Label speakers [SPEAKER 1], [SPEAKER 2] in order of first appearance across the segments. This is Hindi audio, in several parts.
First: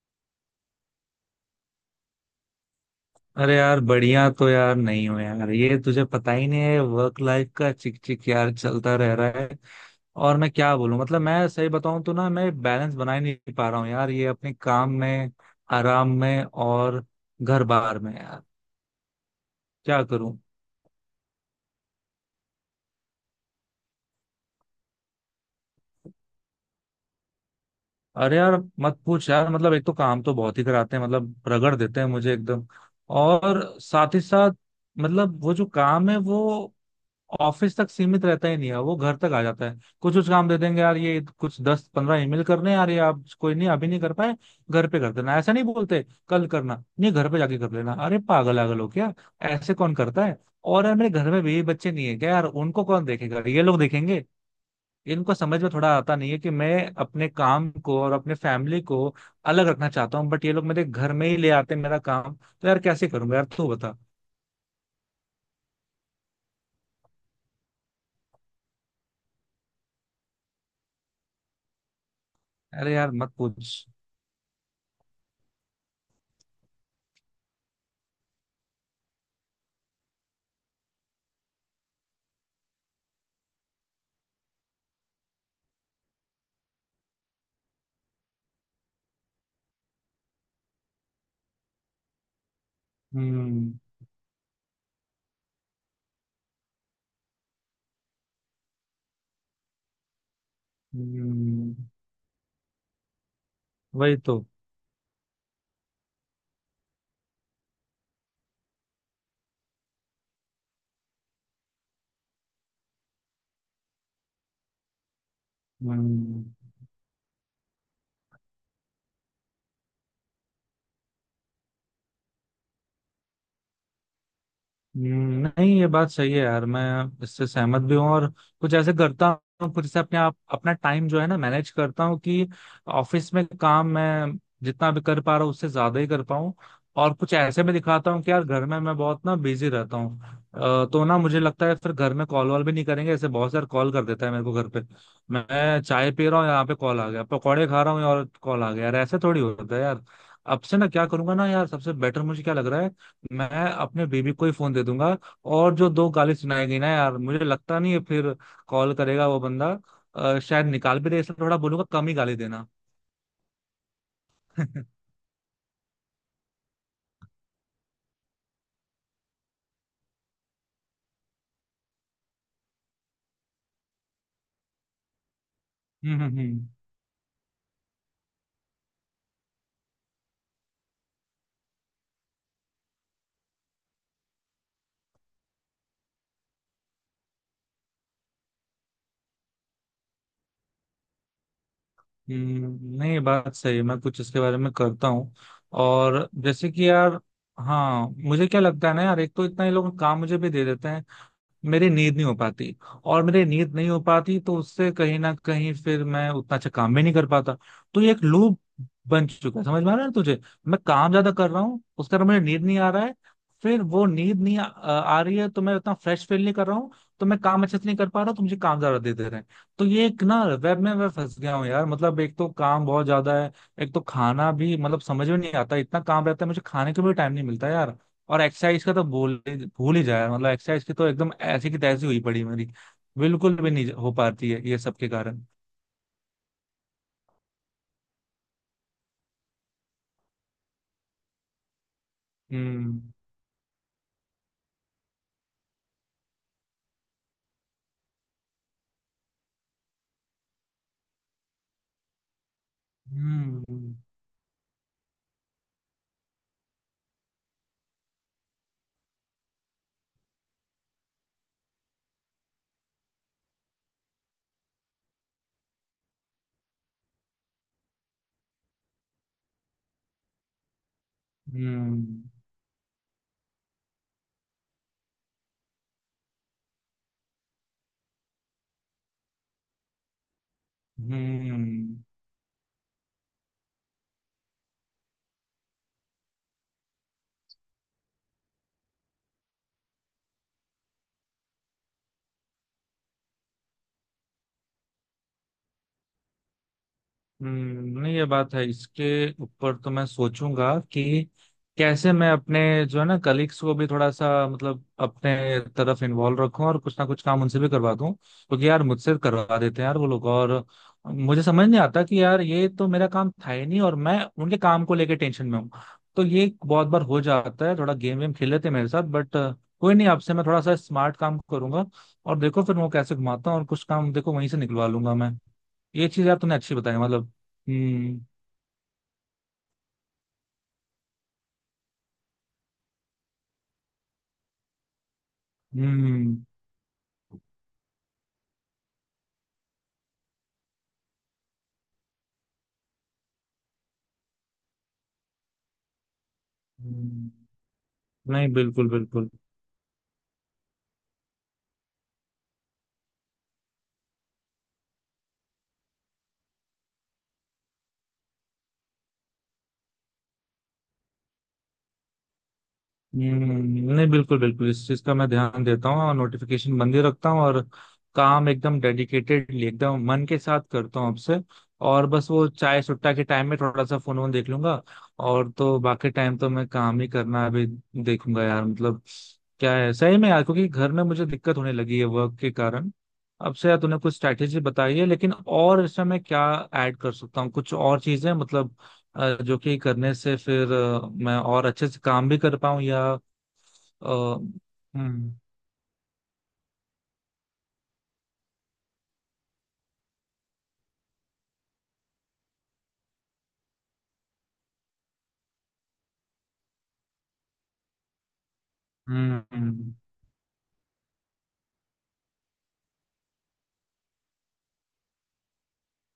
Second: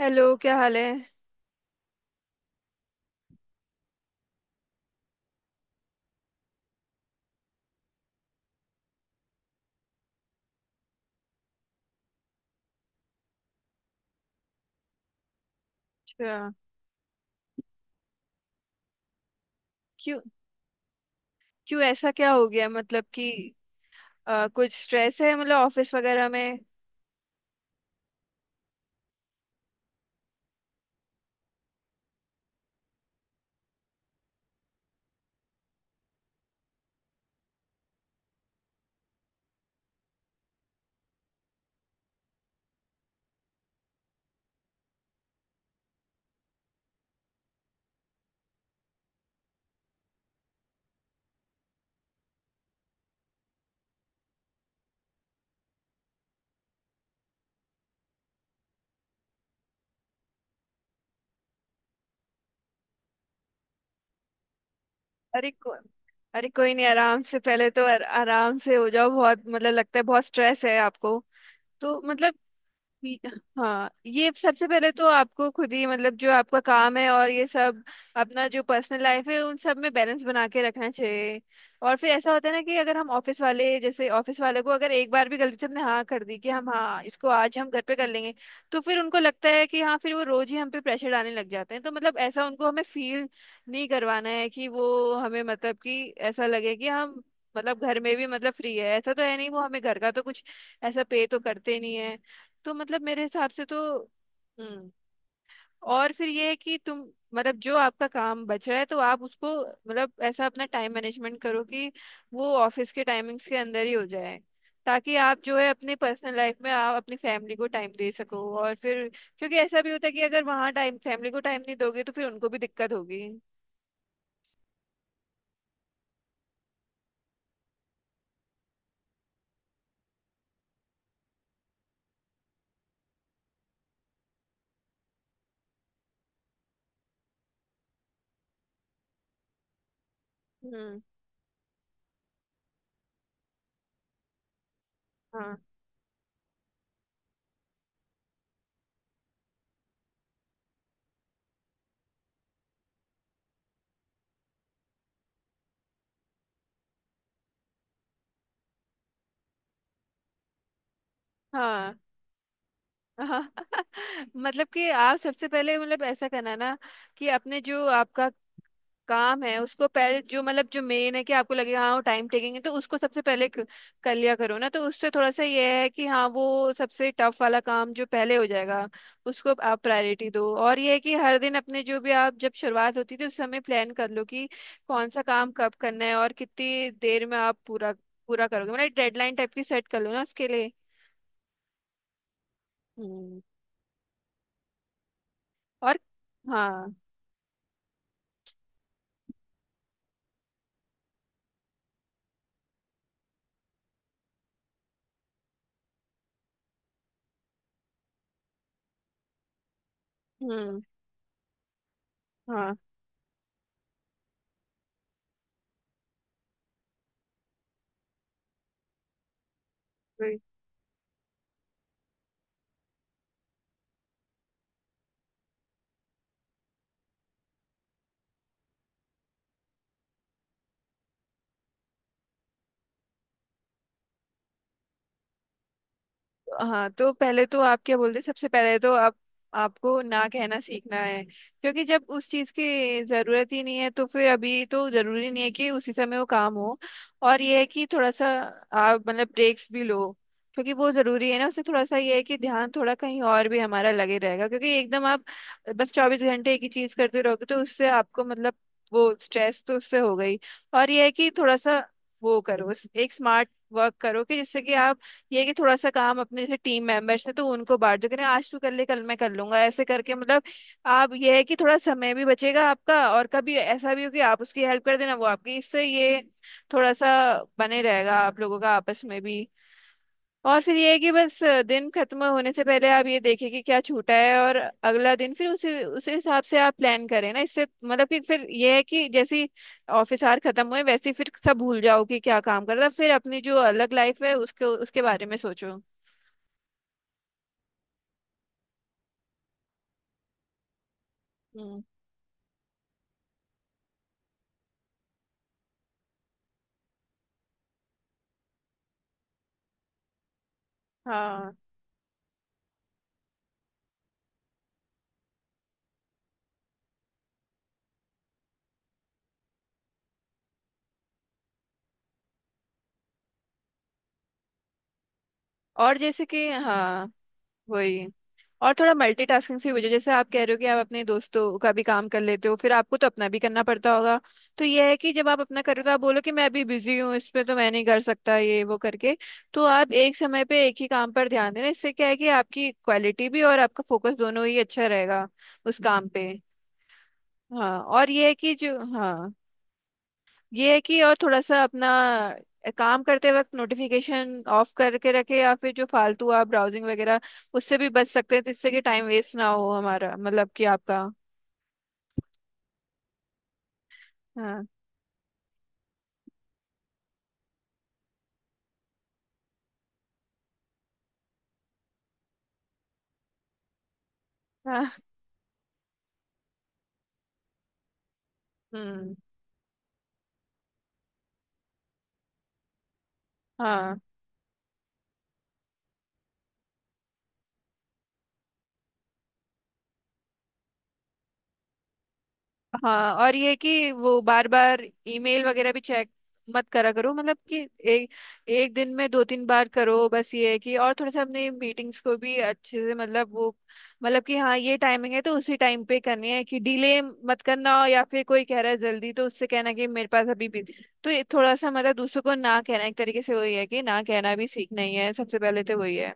[SPEAKER 1] हेलो, क्या हाल है?
[SPEAKER 2] अरे यार बढ़िया। तो यार नहीं हो यार, ये तुझे पता ही नहीं है, वर्क लाइफ का चिक चिक यार चलता रह रहा है। और मैं क्या बोलूं, मतलब मैं सही बताऊं तो ना, मैं बैलेंस बना ही नहीं पा रहा हूँ यार, ये अपने काम में, आराम में
[SPEAKER 1] अच्छा।
[SPEAKER 2] और घर बार में यार। क्या
[SPEAKER 1] क्यों?
[SPEAKER 2] करूं।
[SPEAKER 1] क्यों ऐसा क्या हो गया? मतलब कि कुछ स्ट्रेस है, मतलब ऑफिस वगैरह में?
[SPEAKER 2] अरे यार मत पूछ यार, मतलब एक तो काम तो बहुत ही कराते हैं, मतलब रगड़ देते हैं मुझे एकदम। और साथ ही साथ मतलब वो जो काम है वो ऑफिस तक सीमित रहता ही नहीं है, वो घर तक आ जाता है। कुछ कुछ काम दे देंगे यार, ये कुछ 10-15 ईमेल करने हैं यार, ये आप कोई नहीं अभी नहीं कर पाए घर पे कर देना। ऐसा नहीं बोलते, कल करना, नहीं घर पे जाके कर लेना। अरे पागल आगल हो क्या, ऐसे कौन करता है। और यार मेरे घर में भी बच्चे नहीं है क्या यार, उनको कौन देखेगा, ये लोग देखेंगे। इनको समझ में थोड़ा आता नहीं है कि मैं अपने काम को और अपने फैमिली को अलग रखना चाहता हूँ, बट ये लोग मेरे घर में ही ले आते हैं। मेरा काम तो यार कैसे करूंगा यार, तू बता।
[SPEAKER 1] अरे को, अरे कोई नहीं, आराम से। पहले तो आराम से हो जाओ। बहुत मतलब लगता है बहुत स्ट्रेस है आपको, तो मतलब
[SPEAKER 2] अरे यार
[SPEAKER 1] ठीक है।
[SPEAKER 2] मत पूछ।
[SPEAKER 1] हाँ, ये सबसे पहले तो आपको खुद ही मतलब जो आपका काम है और ये सब अपना जो पर्सनल लाइफ है, उन सब में बैलेंस बना के रखना चाहिए। और फिर ऐसा होता है ना कि अगर हम ऑफिस वाले, जैसे ऑफिस वाले को अगर एक बार भी गलती से हमने हाँ कर दी कि हम हाँ इसको आज हम घर पे कर लेंगे, तो फिर उनको लगता है कि हाँ, फिर वो रोज ही हम पे प्रेशर डालने लग जाते हैं। तो मतलब ऐसा उनको हमें फील
[SPEAKER 2] हम्म।
[SPEAKER 1] नहीं करवाना है कि वो हमें मतलब कि ऐसा लगे कि हम मतलब घर में भी मतलब फ्री है। ऐसा तो है नहीं, वो हमें घर का तो कुछ ऐसा पे तो
[SPEAKER 2] हम्म।
[SPEAKER 1] करते नहीं है। तो मतलब मेरे हिसाब से तो
[SPEAKER 2] वही तो।
[SPEAKER 1] हम्म। और फिर ये है कि तुम मतलब जो आपका काम बच रहा है, तो आप उसको मतलब ऐसा अपना टाइम मैनेजमेंट करो कि वो ऑफिस के टाइमिंग्स के अंदर ही हो जाए, ताकि आप जो है अपनी पर्सनल
[SPEAKER 2] हम्म।
[SPEAKER 1] लाइफ में आप अपनी फैमिली को टाइम दे सको। और फिर क्योंकि ऐसा भी होता है कि अगर वहाँ टाइम फैमिली को टाइम नहीं दोगे तो फिर उनको भी दिक्कत होगी।
[SPEAKER 2] हम्म। नहीं ये बात सही है यार, मैं इससे सहमत भी हूँ। और कुछ ऐसे करता हूँ, कुछ ऐसे अपने आप अपना टाइम जो है ना मैनेज करता हूँ कि ऑफिस में काम मैं जितना भी कर पा रहा हूँ उससे ज्यादा ही कर पाऊँ। और कुछ ऐसे में दिखाता हूँ कि यार घर में मैं बहुत ना बिजी रहता हूँ।
[SPEAKER 1] हम्म।
[SPEAKER 2] तो ना मुझे लगता है फिर घर में कॉल वॉल भी नहीं करेंगे। ऐसे बहुत सारे कॉल कर देता है मेरे को घर पे।
[SPEAKER 1] हाँ।
[SPEAKER 2] मैं चाय पी रहा हूँ यहाँ पे कॉल आ गया, पकौड़े खा रहा हूँ और कॉल आ गया। यार ऐसे थोड़ी होता है यार। अब से ना क्या करूंगा ना यार, सबसे बेटर मुझे क्या लग रहा है, मैं अपने बेबी को ही फोन दे दूंगा। और जो दो गाली सुनाई गई ना यार, मुझे लगता नहीं है फिर कॉल करेगा वो बंदा। शायद निकाल भी दे, इसलिए थोड़ा बोलूंगा
[SPEAKER 1] हाँ।
[SPEAKER 2] कम ही गाली देना।
[SPEAKER 1] हाँ। मतलब
[SPEAKER 2] हम्म।
[SPEAKER 1] कि आप सबसे पहले मतलब ऐसा करना ना कि अपने जो आपका काम है उसको पहले जो मतलब जो मेन है कि आपको लगेगा हाँ वो टाइम टेकिंग है, तो उसको सबसे पहले कर लिया करो ना। तो उससे थोड़ा सा ये है कि
[SPEAKER 2] हम्म।
[SPEAKER 1] हाँ,
[SPEAKER 2] हम्म।
[SPEAKER 1] वो सबसे टफ वाला काम जो पहले हो जाएगा, उसको आप प्रायोरिटी दो। और ये है कि हर दिन अपने जो भी आप जब शुरुआत होती थी उस समय प्लान कर लो कि कौन सा काम कब करना है और कितनी देर में आप पूरा पूरा करोगे, मतलब डेडलाइन टाइप की सेट कर लो ना उसके लिए।
[SPEAKER 2] हम्म। नहीं
[SPEAKER 1] हम्म।
[SPEAKER 2] बात सही है, मैं कुछ इसके बारे में करता हूँ।
[SPEAKER 1] और
[SPEAKER 2] और जैसे कि
[SPEAKER 1] हाँ।
[SPEAKER 2] यार, हाँ मुझे क्या लगता है ना यार, एक तो इतना ये लोग काम मुझे भी दे देते हैं, मेरी नींद नहीं हो पाती। और मेरी नींद नहीं हो पाती तो उससे कहीं ना कहीं फिर मैं उतना अच्छा काम भी नहीं कर पाता। तो ये एक लूप बन चुका है, समझ में आ रहा है ना तुझे। मैं
[SPEAKER 1] हम्म।
[SPEAKER 2] काम ज्यादा कर रहा हूँ, उसका मुझे नींद
[SPEAKER 1] हाँ।
[SPEAKER 2] नहीं आ रहा है। फिर वो नींद नहीं आ रही है, तो मैं उतना फ्रेश फील नहीं कर रहा हूँ। तो मैं काम अच्छे से नहीं कर पा रहा, तो मुझे काम ज्यादा दे दे रहे हैं। तो ये एक ना वेब में मैं फंस गया हूँ यार, मतलब एक तो काम बहुत ज्यादा है। एक तो खाना भी मतलब समझ में नहीं आता, इतना काम रहता है मुझे खाने को भी टाइम नहीं मिलता यार। और एक्सरसाइज का तो भूल भूल ही जाए, मतलब एक्सरसाइज की तो एकदम ऐसी की तैसी हुई पड़ी मेरी। बिल्कुल भी नहीं हो पाती है ये सब के कारण।
[SPEAKER 1] हाँ। तो पहले तो आप क्या बोलते हैं, सबसे पहले तो आप आपको ना कहना सीखना है, क्योंकि जब उस चीज
[SPEAKER 2] हम्म।
[SPEAKER 1] की जरूरत ही नहीं है तो फिर अभी तो जरूरी नहीं है कि उसी समय वो काम हो। और ये है कि थोड़ा सा आप मतलब ब्रेक्स भी लो, क्योंकि वो जरूरी है ना। उससे थोड़ा सा ये है कि ध्यान थोड़ा कहीं और भी हमारा
[SPEAKER 2] हम्म।
[SPEAKER 1] लगे रहेगा, क्योंकि एकदम आप बस 24 घंटे एक ही चीज करते रहोगे तो उससे आपको मतलब वो स्ट्रेस तो उससे हो गई। और ये है कि थोड़ा सा वो करो, एक स्मार्ट वर्क करो कि जिससे कि आप ये कि थोड़ा सा काम अपने जैसे टीम मेंबर्स हैं तो उनको बांट दो कि नहीं, आज तू कर ले कल मैं कर लूंगा। ऐसे करके मतलब आप ये है कि थोड़ा समय
[SPEAKER 2] हम्म।
[SPEAKER 1] भी बचेगा आपका, और कभी ऐसा भी हो कि आप उसकी हेल्प कर देना, वो आपकी। इससे ये थोड़ा सा बने रहेगा आप लोगों का आपस में भी। और फिर ये है कि बस दिन
[SPEAKER 2] हम्म।
[SPEAKER 1] खत्म होने से पहले आप ये देखें कि क्या छूटा है, और अगला दिन फिर उसी उसी हिसाब से आप प्लान करें ना। इससे मतलब कि फिर ये है कि जैसी ऑफिस आवर खत्म हुए वैसे ही फिर सब भूल जाओ कि क्या काम कर रहा था, फिर अपनी जो अलग लाइफ है उसके उसके बारे में सोचो।
[SPEAKER 2] हम्म। नहीं ये बात है, इसके ऊपर तो मैं सोचूंगा कि
[SPEAKER 1] हम्म।
[SPEAKER 2] कैसे मैं अपने जो है ना कलीग्स को भी थोड़ा सा मतलब अपने तरफ इन्वॉल्व रखूं, और कुछ ना कुछ काम उनसे भी करवा दूं। क्योंकि यार मुझसे करवा देते हैं यार वो लोग, और मुझे
[SPEAKER 1] हाँ।
[SPEAKER 2] समझ नहीं आता कि यार ये तो मेरा काम था ही नहीं, और मैं उनके काम को लेके टेंशन में हूँ। तो ये बहुत बार हो जाता है, थोड़ा गेम वेम खेल लेते हैं मेरे साथ, बट कोई नहीं, आपसे मैं थोड़ा सा स्मार्ट काम करूंगा। और देखो फिर वो कैसे घुमाता हूँ और कुछ काम देखो वहीं से निकलवा लूंगा मैं।
[SPEAKER 1] और
[SPEAKER 2] ये
[SPEAKER 1] जैसे
[SPEAKER 2] चीज यार
[SPEAKER 1] कि
[SPEAKER 2] तुमने अच्छी बताई
[SPEAKER 1] हाँ,
[SPEAKER 2] मतलब।
[SPEAKER 1] वही।
[SPEAKER 2] हम्म।
[SPEAKER 1] और थोड़ा मल्टीटास्किंग से हो जाए, जैसे आप कह रहे हो कि आप अपने दोस्तों का भी काम कर लेते हो, फिर आपको तो अपना भी करना पड़ता होगा। तो यह है कि जब आप अपना करो तो आप बोलो कि
[SPEAKER 2] हम्म।
[SPEAKER 1] मैं अभी बिजी हूँ, इस पे तो मैं नहीं कर सकता, ये वो करके। तो आप एक समय पे एक ही काम पर ध्यान देना, इससे क्या है कि आपकी क्वालिटी भी और आपका फोकस दोनों ही अच्छा रहेगा उस काम पे।
[SPEAKER 2] हम्म।
[SPEAKER 1] हाँ। और यह है
[SPEAKER 2] नहीं
[SPEAKER 1] कि जो
[SPEAKER 2] बिल्कुल बिल्कुल।
[SPEAKER 1] हाँ, ये है कि और थोड़ा सा अपना काम करते वक्त नोटिफिकेशन ऑफ करके रखे, या फिर जो फालतू आप ब्राउजिंग वगैरह, उससे भी बच सकते हैं जिससे कि टाइम वेस्ट ना हो हमारा, मतलब कि आपका।
[SPEAKER 2] हम्म। नहीं बिल्कुल
[SPEAKER 1] हाँ।
[SPEAKER 2] बिल्कुल, इस चीज का मैं ध्यान देता हूँ और नोटिफिकेशन बंद ही रखता हूँ। और काम एकदम डेडिकेटेडली एकदम मन के साथ करता हूँ आपसे। और बस वो चाय सुट्टा के टाइम में थोड़ा सा फोन वोन देख लूंगा।
[SPEAKER 1] हाँ।
[SPEAKER 2] और तो बाकी टाइम तो मैं काम ही करना अभी देखूंगा यार, मतलब
[SPEAKER 1] हम्म।
[SPEAKER 2] क्या है सही में यार, क्योंकि घर में मुझे दिक्कत होने लगी है वर्क के कारण। अब से यार तूने
[SPEAKER 1] हाँ।
[SPEAKER 2] कुछ स्ट्रैटेजी बताई है लेकिन, और इसमें मैं क्या ऐड कर सकता हूँ कुछ और चीजें, मतलब जो कि करने से फिर मैं और अच्छे से काम भी कर पाऊं या
[SPEAKER 1] हाँ। और ये कि वो बार बार
[SPEAKER 2] हम्म।
[SPEAKER 1] ईमेल वगैरह भी चेक मत करा करो, मतलब कि एक एक दिन में दो तीन बार करो बस। ये है कि और थोड़ा सा अपने मीटिंग्स को भी अच्छे से मतलब वो मतलब कि हाँ, ये टाइमिंग है तो उसी टाइम पे करनी है कि डिले मत करना हो, या फिर कोई कह रहा है जल्दी तो
[SPEAKER 2] हम्म।
[SPEAKER 1] उससे कहना कि
[SPEAKER 2] हम्म।
[SPEAKER 1] मेरे पास अभी भी। तो ये थोड़ा सा मतलब दूसरों को ना कहना एक तरीके से वही है कि ना कहना भी सीखना ही है। सबसे पहले तो वही है।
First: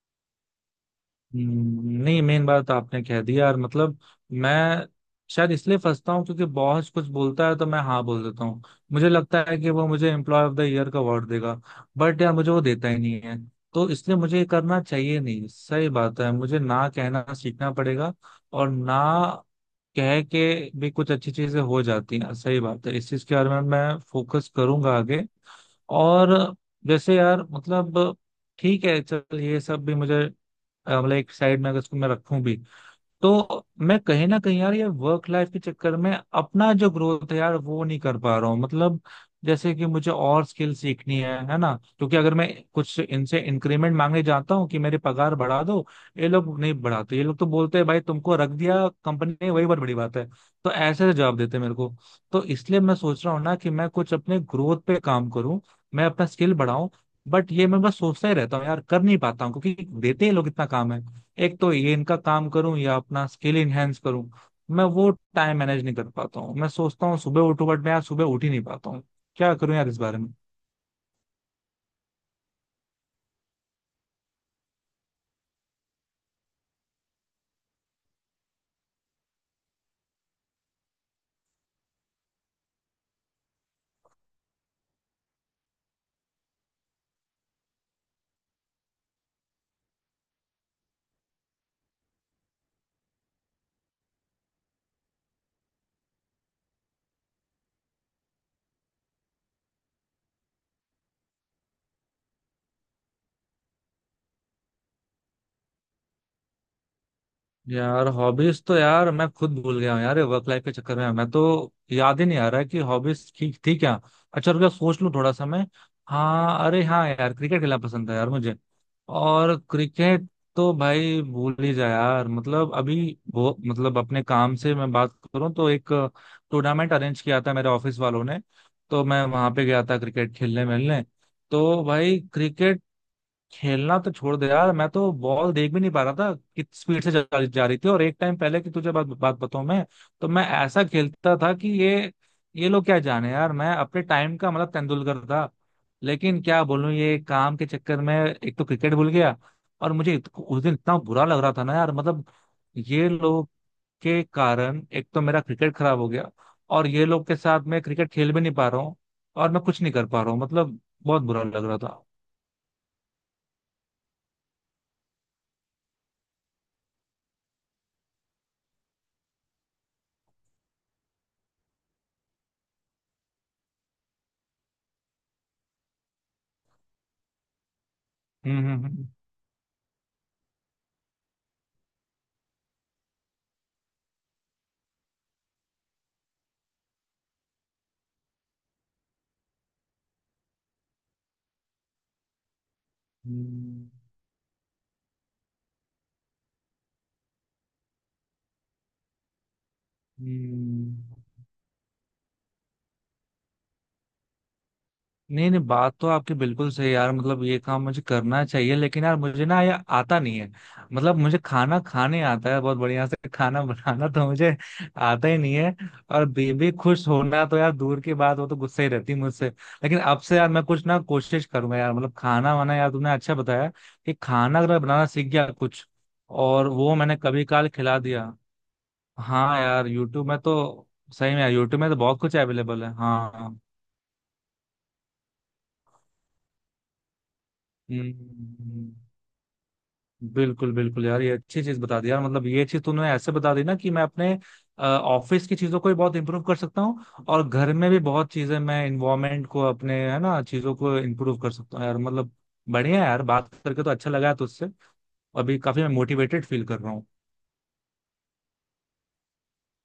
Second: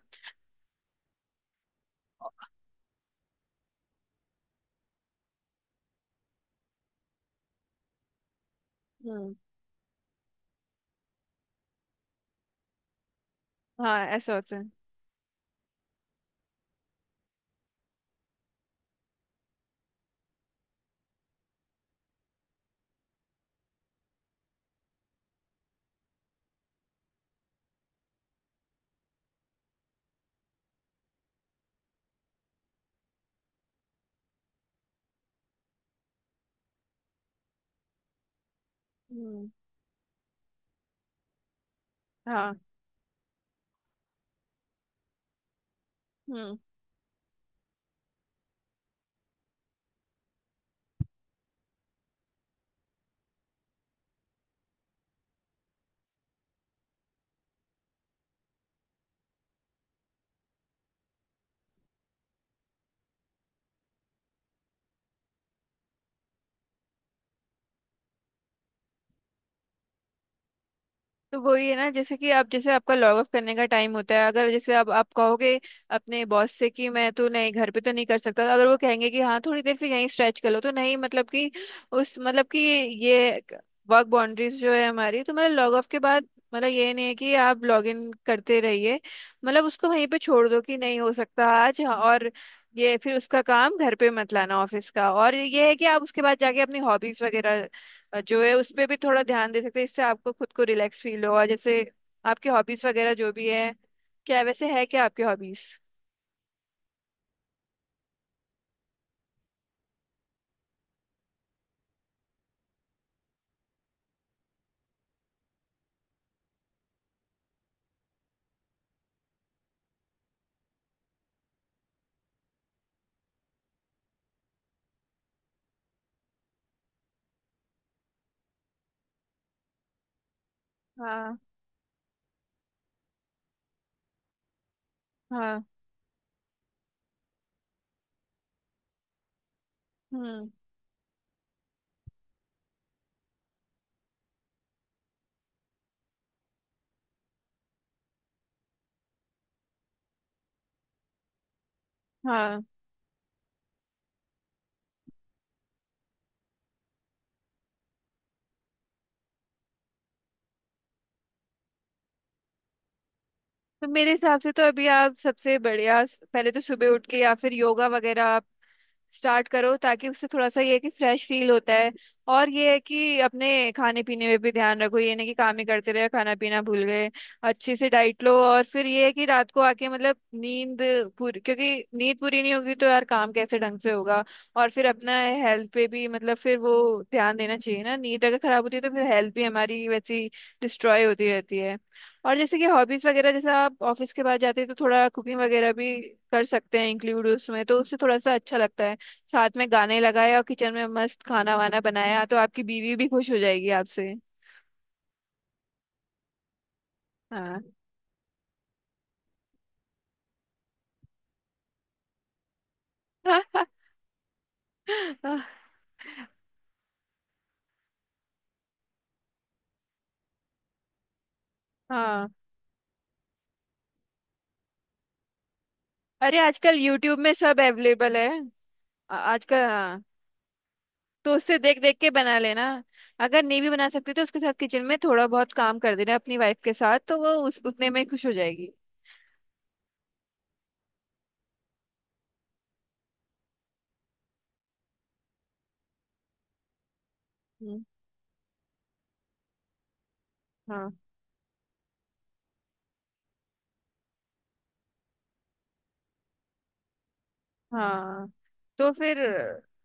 [SPEAKER 2] हम्म। नहीं मेन बात आपने कह दी यार, मतलब मैं शायद इसलिए फंसता हूँ क्योंकि बॉस कुछ बोलता है तो मैं हाँ बोल देता हूँ। मुझे
[SPEAKER 1] हम्म।
[SPEAKER 2] लगता है कि वो मुझे एम्प्लॉय ऑफ द ईयर का अवार्ड देगा, बट यार मुझे वो देता ही नहीं है। तो
[SPEAKER 1] हाँ,
[SPEAKER 2] इसलिए
[SPEAKER 1] ऐसा
[SPEAKER 2] मुझे ये
[SPEAKER 1] होता है।
[SPEAKER 2] करना चाहिए, नहीं सही बात है, मुझे ना कहना सीखना पड़ेगा। और ना कह के भी कुछ अच्छी चीजें हो जाती हैं, सही बात है, इस चीज के बारे में मैं फोकस करूंगा आगे। और जैसे यार मतलब, ठीक है चल ये सब भी मुझे, मतलब एक साइड में अगर इसको मैं रखूं भी, तो मैं कहीं ना कहीं यार ये वर्क लाइफ के चक्कर में अपना जो ग्रोथ है यार वो नहीं कर पा रहा हूँ मतलब।
[SPEAKER 1] हम्म।
[SPEAKER 2] जैसे कि मुझे और स्किल सीखनी है ना, क्योंकि अगर मैं
[SPEAKER 1] हाँ।
[SPEAKER 2] कुछ इनसे इंक्रीमेंट मांगने जाता हूँ कि मेरी पगार बढ़ा दो, ये
[SPEAKER 1] हम्म।
[SPEAKER 2] लोग नहीं बढ़ाते, ये लोग तो बोलते हैं भाई तुमको रख दिया कंपनी ने वही बहुत बड़ी बात है। तो ऐसे जवाब देते हैं मेरे को। तो इसलिए मैं सोच रहा हूँ ना कि मैं कुछ अपने ग्रोथ पे काम करूँ, मैं अपना स्किल बढ़ाऊं, बट ये मैं बस सोचता ही रहता हूँ यार, कर नहीं पाता हूँ, क्योंकि देते ही लोग इतना काम है। एक तो ये इनका काम करूं या अपना स्किल इनहेंस करूं, मैं वो टाइम मैनेज नहीं कर पाता हूँ। मैं सोचता हूँ सुबह उठूं, बट मैं आज सुबह उठ ही नहीं पाता हूँ। क्या करूं यार इस बारे में।
[SPEAKER 1] तो वही है ना, जैसे कि आप जैसे आपका लॉग ऑफ करने का टाइम होता है, अगर जैसे आप कहोगे अपने बॉस से कि मैं तो नहीं घर पे तो नहीं कर सकता, अगर वो कहेंगे कि हाँ थोड़ी देर फिर यहीं स्ट्रेच कर लो, तो नहीं मतलब कि उस मतलब कि ये वर्क बाउंड्रीज जो है हमारी, तो मतलब लॉग ऑफ के बाद मतलब ये नहीं है कि आप लॉग इन करते रहिए। मतलब उसको वहीं पे छोड़ दो कि नहीं हो सकता आज। हाँ, और ये फिर उसका काम घर पे मत लाना ऑफिस का। और ये है कि आप उसके बाद जाके अपनी हॉबीज वगैरह जो है उस पे भी थोड़ा ध्यान दे सकते हैं। इससे आपको खुद को रिलैक्स फील होगा। जैसे आपकी हॉबीज वगैरह जो भी है, क्या वैसे है क्या आपकी हॉबीज?
[SPEAKER 2] यार हॉबीज तो यार मैं खुद भूल गया हूँ यार, वर्क लाइफ के चक्कर में मैं तो याद ही नहीं आ रहा है कि हॉबीज ठीक थी क्या। अच्छा रुक जा, सोच लूँ थोड़ा सा मैं। हाँ अरे हाँ यार, क्रिकेट खेलना पसंद है यार मुझे। और क्रिकेट तो भाई भूल ही जा यार, मतलब अभी वो मतलब अपने काम से मैं बात करूँ तो एक टूर्नामेंट अरेंज किया था मेरे ऑफिस वालों ने, तो मैं वहां पे गया था क्रिकेट खेलने मिलने।
[SPEAKER 1] हाँ।
[SPEAKER 2] तो भाई क्रिकेट खेलना तो छोड़ दे यार, मैं तो बॉल
[SPEAKER 1] हाँ।
[SPEAKER 2] देख भी नहीं पा रहा था कितनी स्पीड से जा रही थी। और एक टाइम पहले की तुझे बात बात बताऊं मैं, तो मैं
[SPEAKER 1] हम्म।
[SPEAKER 2] ऐसा खेलता था कि ये लोग क्या जाने यार, मैं अपने टाइम का मतलब तेंदुलकर था। लेकिन क्या बोलूं, ये काम के चक्कर में एक तो क्रिकेट भूल गया, और मुझे उस दिन इतना बुरा लग रहा था ना यार, मतलब
[SPEAKER 1] हाँ।
[SPEAKER 2] ये लोग के कारण एक तो मेरा क्रिकेट खराब हो गया, और ये लोग के साथ मैं क्रिकेट खेल भी नहीं पा रहा हूँ, और मैं कुछ नहीं कर पा रहा हूँ, मतलब बहुत बुरा लग रहा था।
[SPEAKER 1] तो मेरे हिसाब से तो अभी आप सबसे बढ़िया पहले तो सुबह उठ के या फिर योगा वगैरह स्टार्ट करो, ताकि उससे थोड़ा सा ये है कि फ्रेश फील होता है। और ये है कि अपने खाने पीने में भी ध्यान रखो, ये नहीं कि काम ही करते रहे खाना पीना भूल गए। अच्छे से डाइट लो,
[SPEAKER 2] हम्म।
[SPEAKER 1] और
[SPEAKER 2] हम्म।
[SPEAKER 1] फिर ये
[SPEAKER 2] हम्म।
[SPEAKER 1] है कि रात को आके मतलब नींद पूरी, क्योंकि नींद पूरी नहीं होगी तो यार काम कैसे ढंग से होगा। और फिर अपना हेल्थ पे भी मतलब फिर वो ध्यान देना चाहिए ना। नींद अगर खराब होती है तो फिर हेल्थ भी हमारी वैसी डिस्ट्रॉय होती रहती है। और जैसे कि हॉबीज वगैरह जैसे आप
[SPEAKER 2] हम्म।
[SPEAKER 1] ऑफिस के बाद जाते हैं, तो थोड़ा कुकिंग वगैरह भी कर सकते हैं इंक्लूड उसमें, तो उससे थोड़ा सा अच्छा लगता है। साथ में गाने लगाए और किचन में मस्त
[SPEAKER 2] हम्म।
[SPEAKER 1] खाना वाना बनाया तो आपकी बीवी भी खुश हो जाएगी आपसे।
[SPEAKER 2] नहीं नहीं, बात तो आपकी बिल्कुल सही है यार, मतलब ये
[SPEAKER 1] हाँ।
[SPEAKER 2] काम मुझे करना चाहिए लेकिन यार मुझे ना ये आता नहीं है, मतलब मुझे खाना खाने आता है बहुत बढ़िया से, खाना बनाना तो मुझे आता ही नहीं है। और बेबी खुश होना तो यार दूर की बात, वो तो गुस्सा ही रहती है मुझसे। लेकिन अब से यार मैं कुछ ना कोशिश करूंगा यार, मतलब
[SPEAKER 1] हाँ।
[SPEAKER 2] खाना वाना यार तुमने अच्छा बताया कि खाना अगर मैं बनाना सीख गया कुछ,
[SPEAKER 1] अरे
[SPEAKER 2] और
[SPEAKER 1] आजकल
[SPEAKER 2] वो मैंने
[SPEAKER 1] यूट्यूब में
[SPEAKER 2] कभी
[SPEAKER 1] सब
[SPEAKER 2] काल खिला
[SPEAKER 1] अवेलेबल है।
[SPEAKER 2] दिया। हाँ
[SPEAKER 1] आजकल
[SPEAKER 2] यार
[SPEAKER 1] हाँ,
[SPEAKER 2] यूट्यूब में तो,
[SPEAKER 1] तो
[SPEAKER 2] सही में यार
[SPEAKER 1] उससे देख
[SPEAKER 2] यूट्यूब में तो
[SPEAKER 1] देख के
[SPEAKER 2] बहुत कुछ
[SPEAKER 1] बना लेना।
[SPEAKER 2] अवेलेबल है,
[SPEAKER 1] अगर
[SPEAKER 2] हाँ।
[SPEAKER 1] नहीं भी बना सकते तो उसके साथ किचन में थोड़ा बहुत काम कर देना अपनी वाइफ के साथ, तो वो उस उतने में खुश हो जाएगी।
[SPEAKER 2] हम्म। बिल्कुल बिल्कुल यार, ये अच्छी चीज बता दी यार, मतलब ये चीज तूने ऐसे बता दी ना कि मैं अपने ऑफिस की चीजों को भी बहुत इंप्रूव कर सकता हूँ, और घर
[SPEAKER 1] हम्म।
[SPEAKER 2] में भी बहुत चीजें मैं इन्वायरमेंट को अपने है ना चीजों
[SPEAKER 1] हाँ।
[SPEAKER 2] को इंप्रूव कर सकता हूँ यार, मतलब बढ़िया है यार। बात करके तो अच्छा लगा है तुझसे, अभी काफी मैं मोटिवेटेड फील कर रहा हूँ।
[SPEAKER 1] हाँ, तो फिर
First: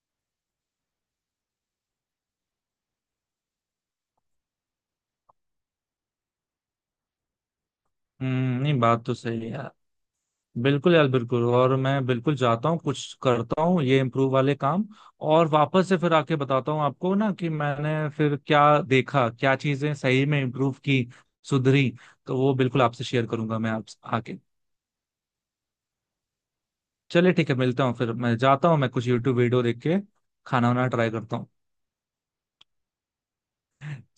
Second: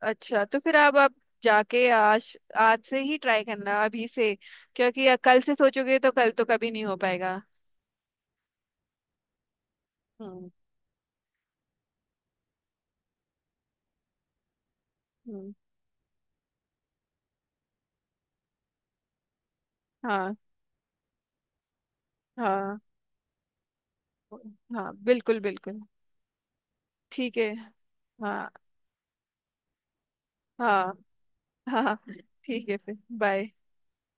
[SPEAKER 1] अच्छा तो फिर अब आप जाके आज आज से ही ट्राई करना अभी से, क्योंकि कल से सोचोगे तो कल तो कभी नहीं हो पाएगा।
[SPEAKER 2] हम्म। नहीं बात तो सही है यार,
[SPEAKER 1] हम्म।
[SPEAKER 2] बिल्कुल यार बिल्कुल, और मैं बिल्कुल जाता हूँ कुछ करता हूँ ये इम्प्रूव वाले काम। और
[SPEAKER 1] हम्म।
[SPEAKER 2] वापस से फिर आके बताता हूँ आपको ना कि मैंने फिर क्या देखा, क्या चीजें सही
[SPEAKER 1] हाँ।
[SPEAKER 2] में इम्प्रूव की, सुधरी। तो वो
[SPEAKER 1] हाँ।
[SPEAKER 2] बिल्कुल आपसे शेयर करूंगा मैं, आप आके।
[SPEAKER 1] हाँ, बिल्कुल बिल्कुल।
[SPEAKER 2] चलिए
[SPEAKER 1] ठीक है।
[SPEAKER 2] ठीक है, मिलता हूँ फिर, मैं
[SPEAKER 1] हाँ।
[SPEAKER 2] जाता हूँ, मैं कुछ यूट्यूब वीडियो देख के खाना वाना
[SPEAKER 1] हाँ।
[SPEAKER 2] ट्राई करता हूँ।
[SPEAKER 1] हाँ। ठीक है, फिर बाय।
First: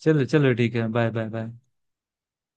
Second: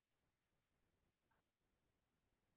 [SPEAKER 2] चलिए चलिए ठीक है, बाय बाय बाय।